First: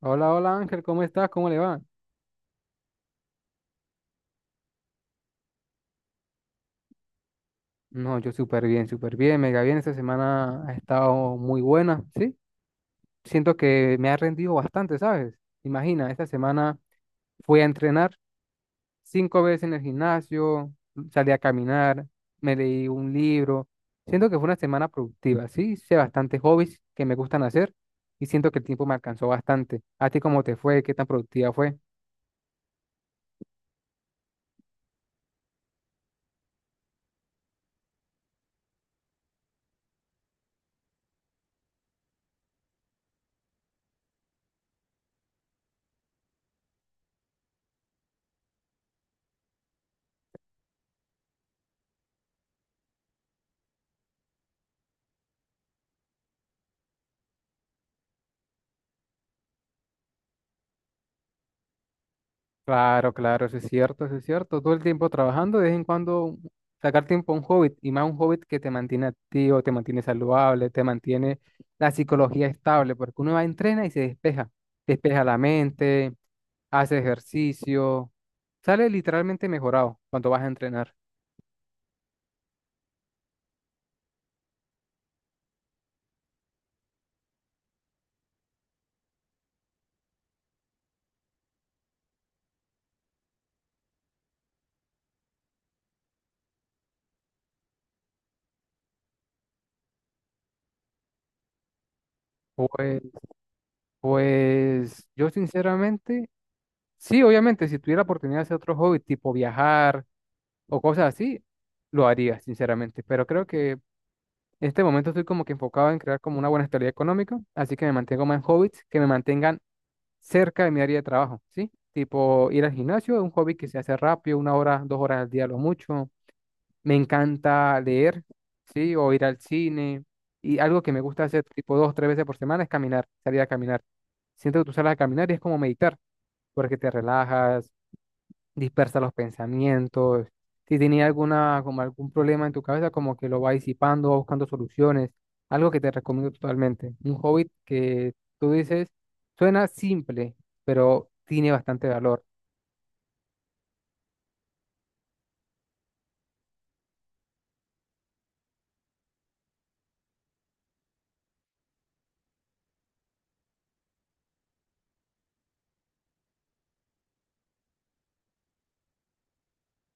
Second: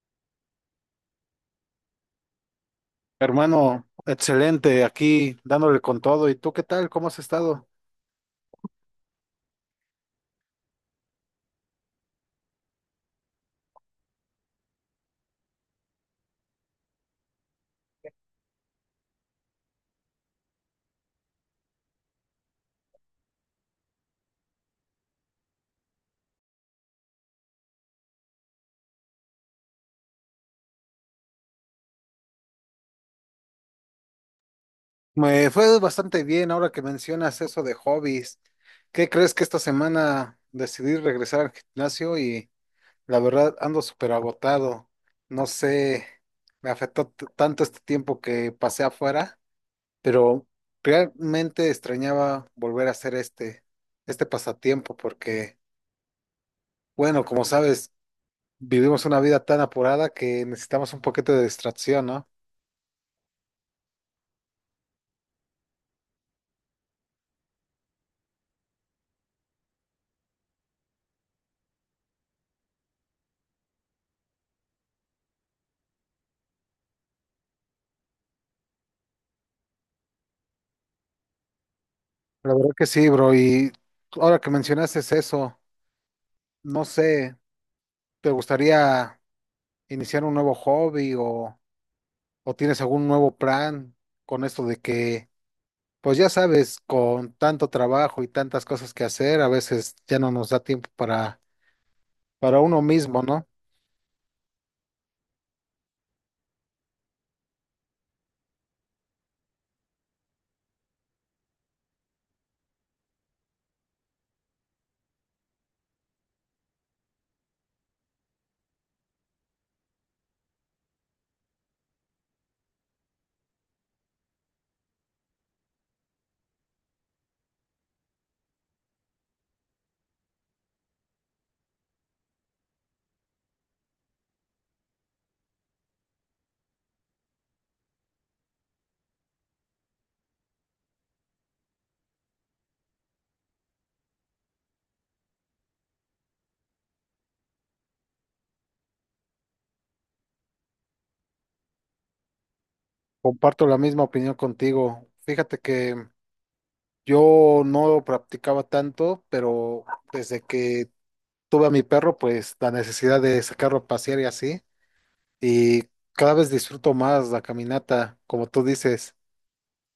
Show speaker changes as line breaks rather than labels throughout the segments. Hola, hola Ángel, ¿cómo estás? ¿Cómo le va?
Hermano, excelente, aquí dándole con todo. ¿Y tú qué tal? ¿Cómo has estado?
No, yo súper bien, mega bien. Esta semana ha estado muy buena, ¿sí? Siento que me ha rendido bastante, ¿sabes? Imagina, esta semana fui a entrenar 5 veces en el gimnasio, salí a caminar, me leí un libro. Siento que fue una semana productiva, ¿sí? Hice bastantes hobbies que me gustan hacer y siento que el tiempo me alcanzó bastante. ¿A ti cómo te fue? ¿Qué tan productiva fue?
Me fue bastante bien ahora que mencionas eso de hobbies. ¿Qué crees que esta semana decidí regresar al gimnasio y la verdad ando súper agotado? No sé, me afectó tanto este tiempo que pasé afuera. Pero realmente extrañaba volver a hacer este pasatiempo porque, bueno, como sabes, vivimos una vida tan apurada que necesitamos un poquito de distracción, ¿no?
Claro, claro, eso es cierto, eso es cierto. Todo el tiempo trabajando, de vez en cuando sacar tiempo a un hobby y más un hobby que te mantiene activo, te mantiene saludable, te mantiene la psicología estable, porque uno va, entrena y se despeja, despeja la mente, hace ejercicio, sale literalmente mejorado cuando vas a entrenar.
La verdad que sí, bro, y ahora que mencionaste eso, no sé, ¿te gustaría iniciar un nuevo hobby o tienes algún nuevo plan con esto de que, pues ya sabes, con tanto trabajo y tantas cosas que hacer, a veces ya no nos da tiempo para uno
Pues,
mismo, ¿no?
pues yo sinceramente, sí, obviamente, si tuviera la oportunidad de hacer otro hobby, tipo viajar o cosas así, lo haría, sinceramente, pero creo que en este momento estoy como que enfocado en crear como una buena estabilidad económica, así que me mantengo más en hobbies que me mantengan cerca de mi área de trabajo, ¿sí? Tipo ir al gimnasio, es un hobby que se hace rápido, una hora, 2 horas al día, lo mucho. Me encanta leer, ¿sí? O ir al cine. Y algo que me gusta hacer tipo dos, tres veces por semana es caminar, salir a caminar. Siento que tú sales a caminar y es como meditar, porque te relajas, dispersa los pensamientos. Si tenía alguna, como algún problema en tu cabeza, como que lo va disipando, va buscando soluciones. Algo que te recomiendo totalmente. Un hobby que tú dices, suena simple, pero tiene bastante valor.
Comparto la misma opinión contigo. Fíjate que yo no practicaba tanto, pero desde que tuve a mi perro, pues la necesidad de sacarlo a pasear y así, y cada vez disfruto más la caminata, como tú dices.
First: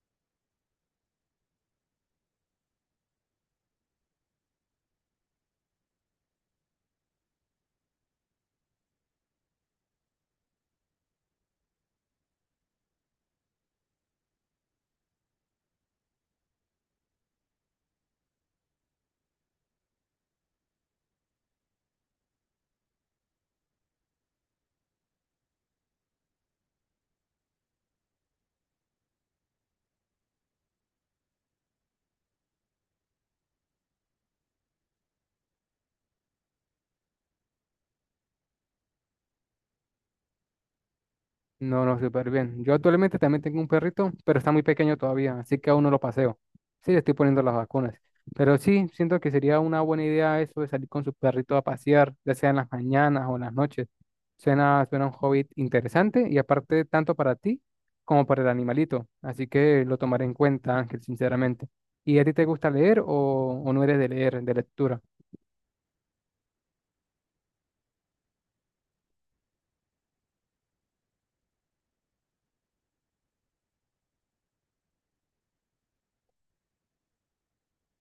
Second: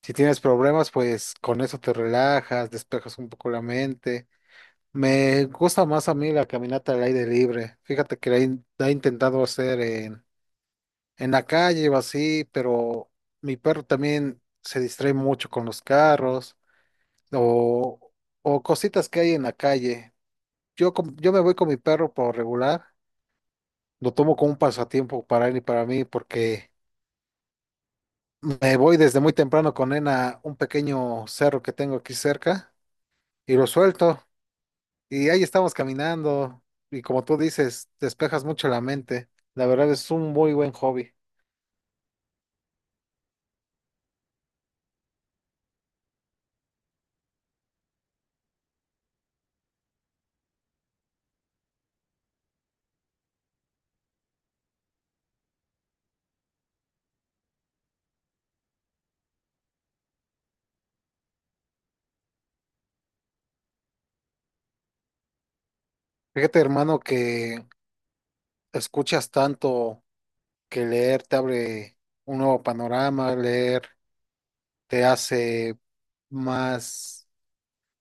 Si tienes problemas, pues con eso te relajas, despejas un poco la mente. Me gusta más a mí la caminata al aire libre. Fíjate que la he intentado hacer en la calle o así, pero mi perro también se distrae mucho con los carros o, o cositas que hay en la calle. Yo me voy con mi perro por regular, lo tomo como un pasatiempo para él y para mí porque me voy desde muy temprano con él a un pequeño cerro que tengo aquí cerca y lo suelto y ahí estamos caminando y, como tú dices, despejas mucho la mente. La verdad es un muy buen hobby.
No, no, súper bien. Yo actualmente también tengo un perrito, pero está muy pequeño todavía, así que aún no lo paseo. Sí, le estoy poniendo las vacunas. Pero sí, siento que sería una buena idea eso de salir con su perrito a pasear, ya sea en las mañanas o en las noches. Suena, suena un hobby interesante y aparte tanto para ti como para el animalito. Así que lo tomaré en cuenta, Ángel, sinceramente. ¿Y a ti te gusta leer o no eres de leer, de lectura?
Fíjate, hermano, que escuchas tanto, que leer te abre un nuevo panorama, leer te hace más,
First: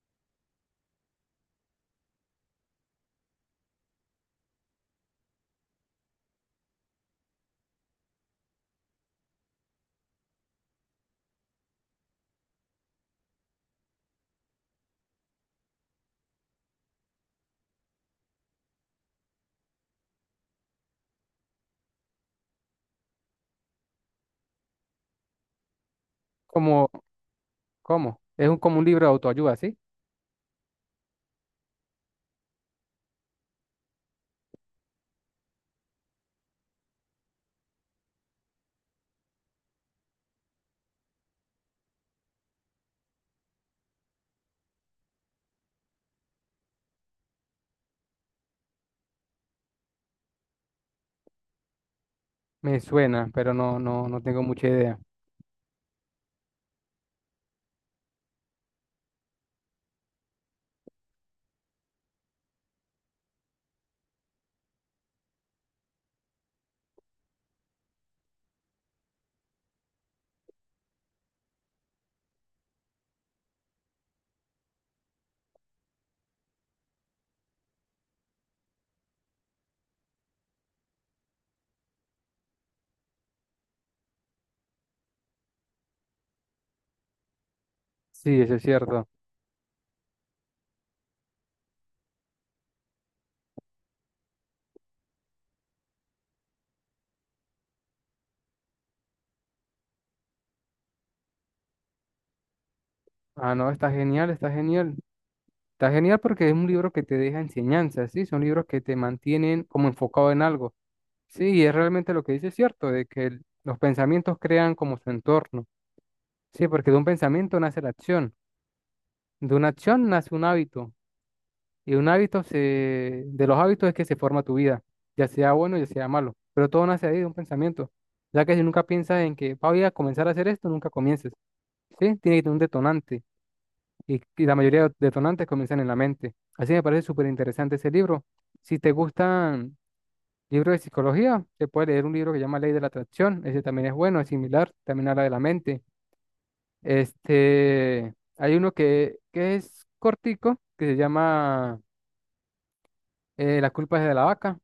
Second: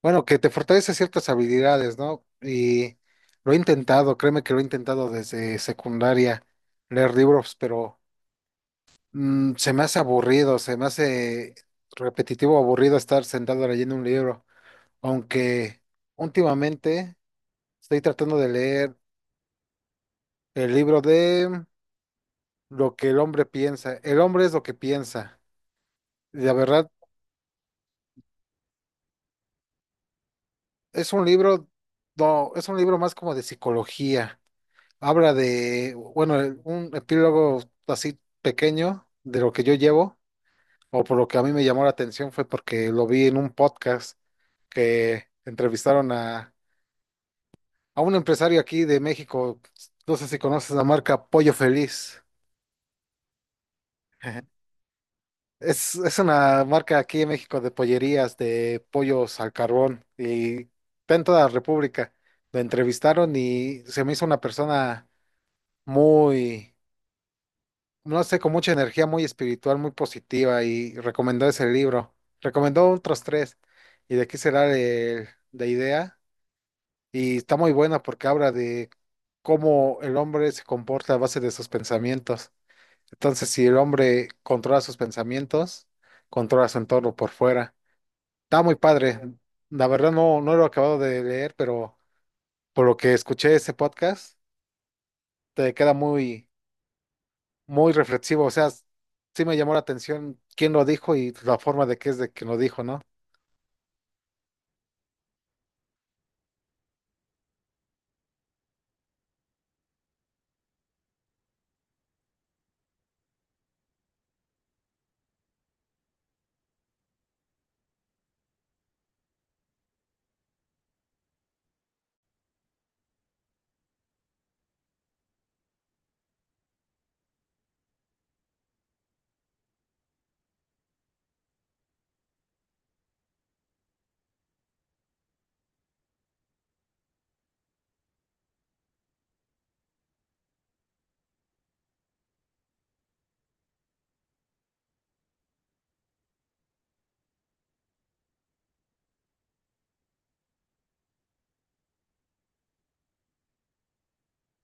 bueno, que te fortalece ciertas habilidades, ¿no? Y lo he intentado, créeme que lo he intentado desde secundaria, leer libros, pero se me hace aburrido, se me hace repetitivo, aburrido estar sentado leyendo un libro, aunque últimamente estoy tratando de leer el libro de Lo que el hombre piensa. El hombre es lo que piensa. La
¿Cómo,
verdad,
cómo? Es un, como un libro de autoayuda, ¿sí?
Es un libro, no, es un libro más como de psicología. Habla de, bueno, un epílogo así pequeño de lo que yo llevo, o por lo que a mí me llamó la atención fue porque lo vi en un podcast que entrevistaron a un empresario aquí de México. No sé si conoces la marca Pollo Feliz.
Me suena, pero no, no, no tengo
Ajá.
mucha idea.
Es una marca aquí en México de pollerías, de pollos al carbón, y está en toda la República. Lo entrevistaron y se me hizo una persona muy, no sé, con mucha energía, muy espiritual, muy positiva, y recomendó ese libro. Recomendó otros tres. ¿Y de qué será la idea? Y está muy buena porque habla de cómo el hombre se comporta a base de sus pensamientos. Entonces, si el hombre controla sus pensamientos, controla su entorno por fuera.
Sí, eso es
Está muy
cierto.
padre. La verdad no, no lo he acabado de leer, pero por lo que escuché ese podcast, te queda muy, muy reflexivo. O sea, sí me llamó la atención quién lo dijo y la forma de que es de que lo dijo, ¿no?
Ah, no, está genial, está genial. Está genial porque es un libro que te deja enseñanzas, ¿sí? Son libros que te mantienen como enfocado en algo. Sí, y es realmente lo que dice es cierto, de que los pensamientos crean como su entorno. Sí, porque de un pensamiento nace la acción, de una acción nace un hábito, y un hábito se, de los hábitos es que se forma tu vida, ya sea bueno, ya sea malo, pero todo nace ahí de un pensamiento, ya que si nunca piensas en que "Ah, voy a comenzar a hacer esto", nunca comiences, ¿sí? Tiene que tener un detonante. Y la mayoría de detonantes comienzan en la mente. Así me parece súper interesante ese libro. Si te gustan libros de psicología, te puedes leer un libro que se llama Ley de la Atracción. Ese también es bueno, es similar, también habla de la mente. Este, hay uno que es cortico, que se llama La culpa es de la vaca.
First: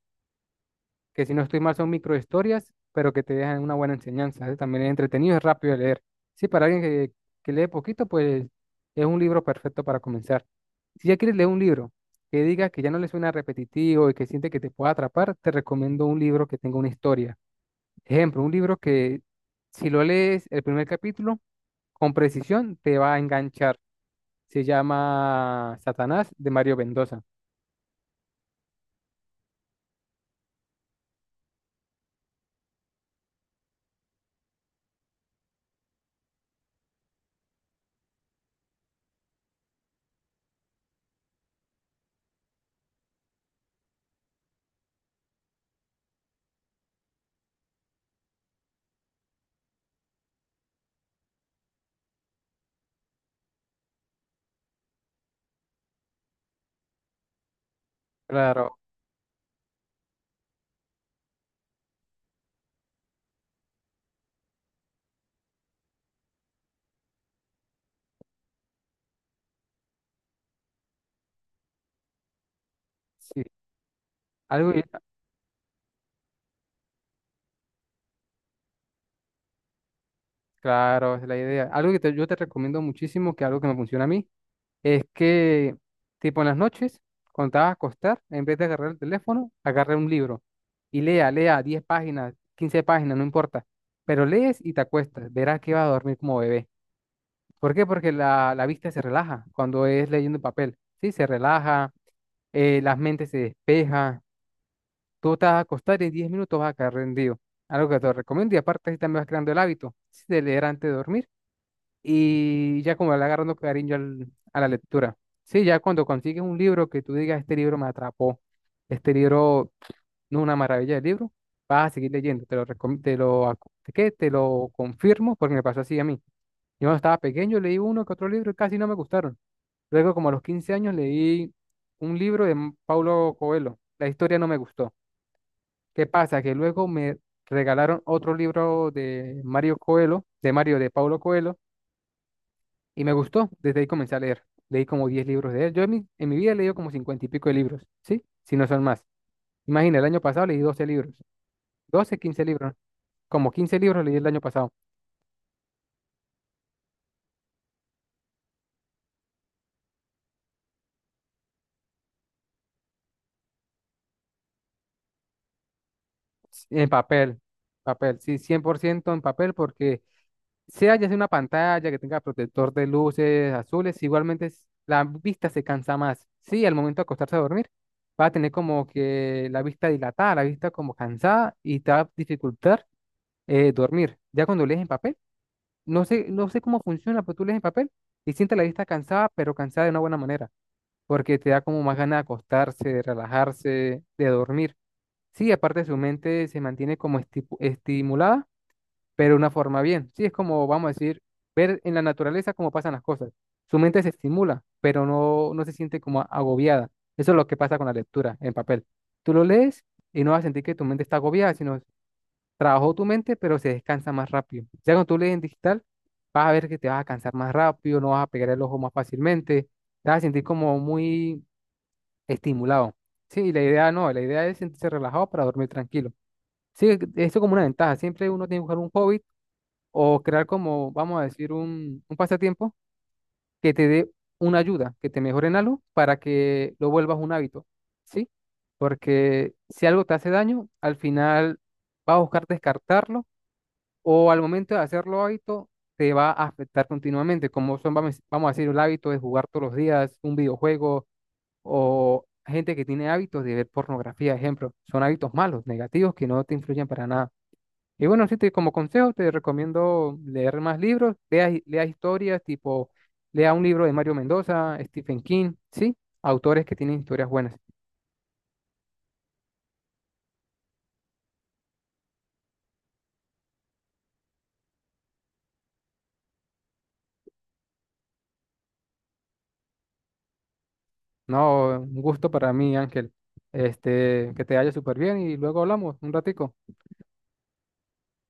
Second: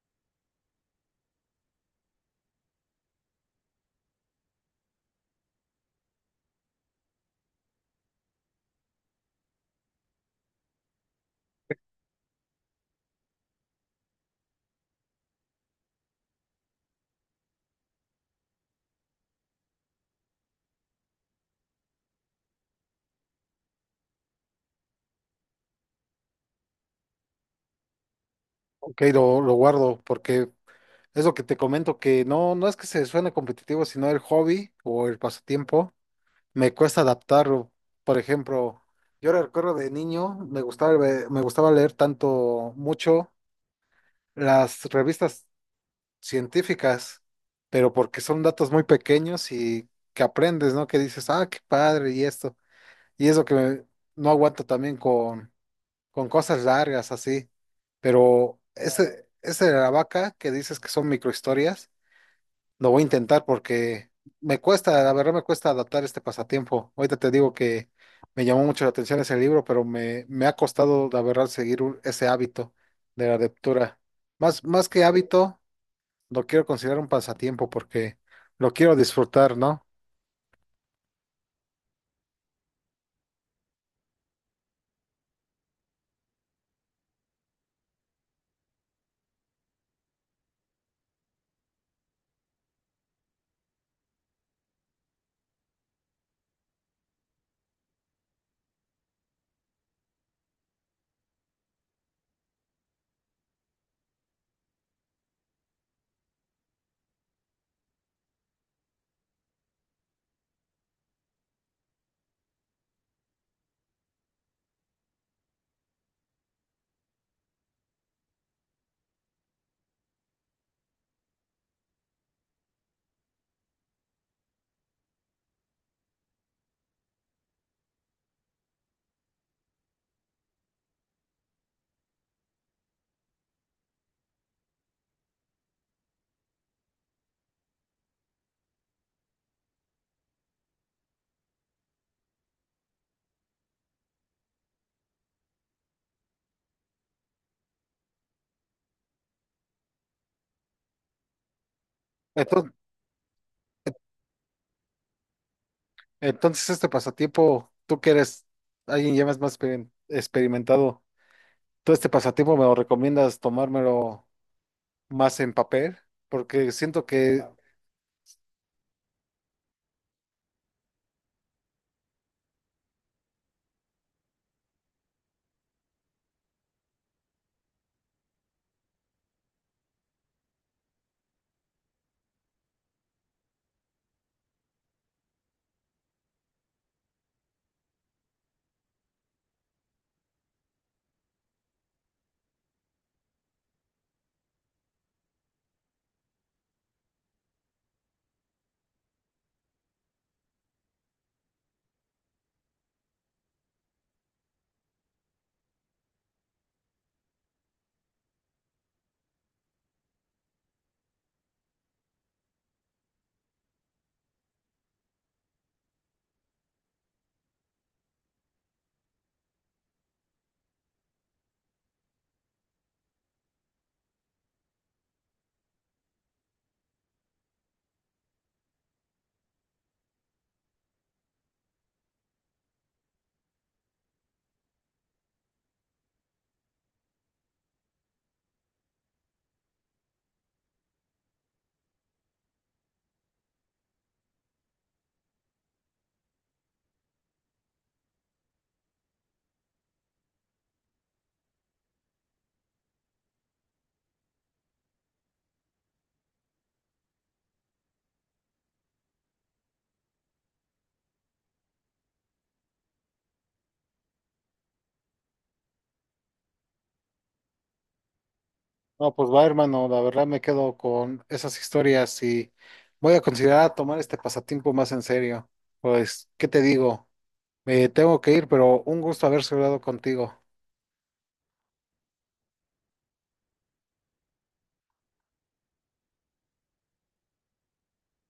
Que si no estoy mal son microhistorias, pero que te dejan una buena enseñanza, ¿eh? También es entretenido, es rápido de leer. Sí, para alguien que lee poquito, pues es un libro perfecto para comenzar. Si ya quieres leer un libro que diga que ya no le suena repetitivo y que siente que te pueda atrapar, te recomiendo un libro que tenga una historia. Ejemplo, un libro que si lo lees el primer capítulo, con precisión te va a enganchar. Se llama Satanás de Mario Mendoza.
Ok, lo guardo porque es lo que te comento, que no es que se suene competitivo, sino el hobby o el pasatiempo, me cuesta adaptarlo. Por ejemplo, yo recuerdo de niño, me gustaba leer tanto, mucho las revistas científicas, pero porque son datos muy pequeños y que aprendes, ¿no? Que dices, ah, qué padre y esto. Y eso que no aguanto también con cosas largas así. Pero
Claro,
ese de la vaca que dices que son microhistorias, lo voy a intentar porque me cuesta, la verdad me cuesta adaptar este pasatiempo. Ahorita te digo que me llamó mucho la atención ese libro, pero me ha costado, la verdad, seguir ese hábito de la
sí.
lectura. Más,
Algo,
más que hábito, lo quiero considerar un pasatiempo porque lo quiero disfrutar, ¿no?
claro, esa es la idea. Algo que yo te recomiendo muchísimo, que algo que me funciona a mí, es que, tipo, en las noches, cuando te vas a acostar, en vez de agarrar el teléfono, agarra un libro y lea, lea 10 páginas, 15 páginas, no importa. Pero lees y te acuestas, verás que vas a dormir como bebé. ¿Por qué? Porque la vista se relaja cuando es leyendo en papel, ¿sí? Se relaja, las mentes se despeja, tú te vas a acostar y en 10 minutos vas a caer rendido. Algo que te recomiendo y aparte así también vas creando el hábito, sí, de leer antes de dormir y ya como le agarrando cariño a la lectura. Sí, ya cuando consigues un libro que tú digas, este libro me atrapó, este libro no es una maravilla de libro, vas a seguir leyendo, te lo, recom- te lo, acu- ¿qué? Te lo confirmo porque me pasó así a mí. Yo cuando estaba pequeño leí uno que otro libro y casi no me gustaron. Luego como a los 15 años leí un libro de Paulo Coelho, la historia no me gustó. ¿Qué pasa? Que luego me regalaron otro libro de Mario Coelho, de Mario de Paulo Coelho, y me gustó, desde ahí comencé a leer. Leí como 10 libros de él. Yo en mi vida he leído como 50 y pico de libros, ¿sí? Si no son más. Imagina, el año pasado leí 12 libros. Doce quince
entonces
libros. Como 15 libros leí el año pasado.
Entonces, este pasatiempo, tú que eres alguien ya más experimentado, ¿tú este pasatiempo me lo recomiendas tomármelo más en papel? Porque
En
siento
papel.
que,
Papel, sí, 100% en papel porque sea ya sea una pantalla que tenga protector de luces azules, igualmente es- la vista se cansa más. Sí, al momento de acostarse a dormir, va a tener como que la vista dilatada, la vista como cansada y te va a dificultar dormir. Ya cuando lees en papel, no sé, no sé cómo funciona, pero tú lees el papel y sientes la vista cansada, pero cansada de una buena manera, porque te da como más ganas de acostarse, de relajarse, de dormir. Sí, aparte su mente se mantiene como estimulada, pero de una forma bien. Sí, es como, vamos a decir, ver en la naturaleza cómo pasan las cosas. Su mente se estimula, pero no, no se siente como agobiada. Eso es lo que pasa con la lectura en papel. Tú lo lees y no vas a sentir que tu mente está agobiada, sino trabajó tu mente, pero se descansa más rápido. Ya cuando tú lees en digital, vas a ver que te vas a cansar más rápido, no vas a pegar el ojo más fácilmente, te vas a sentir como muy estimulado. Sí, y la idea no, la idea es sentirse relajado para dormir tranquilo. Sí, esto es como una ventaja. Siempre uno tiene que buscar un hobby o crear como, vamos a decir, un pasatiempo que te dé una ayuda, que te mejore en algo para que lo vuelvas un hábito. ¿Sí? Porque si algo te hace daño, al final vas a buscar descartarlo o al momento de hacerlo hábito te va a afectar continuamente, como son, vamos a decir, el hábito de jugar todos los días un videojuego o gente que tiene hábitos de ver pornografía, ejemplo, son hábitos malos, negativos, que no te influyen para nada. Y bueno, sí, te, como consejo te recomiendo leer más libros, lea historias, tipo, lea un libro de Mario Mendoza, Stephen King, ¿sí? Autores que tienen historias buenas.
no, pues va, hermano, la verdad me quedo con esas historias y voy a considerar tomar este pasatiempo más en serio. Pues, ¿qué te digo? Me tengo que ir, pero un gusto haber hablado contigo.
No, un gusto para mí, Ángel. Este, que te vaya súper bien y luego hablamos un ratico.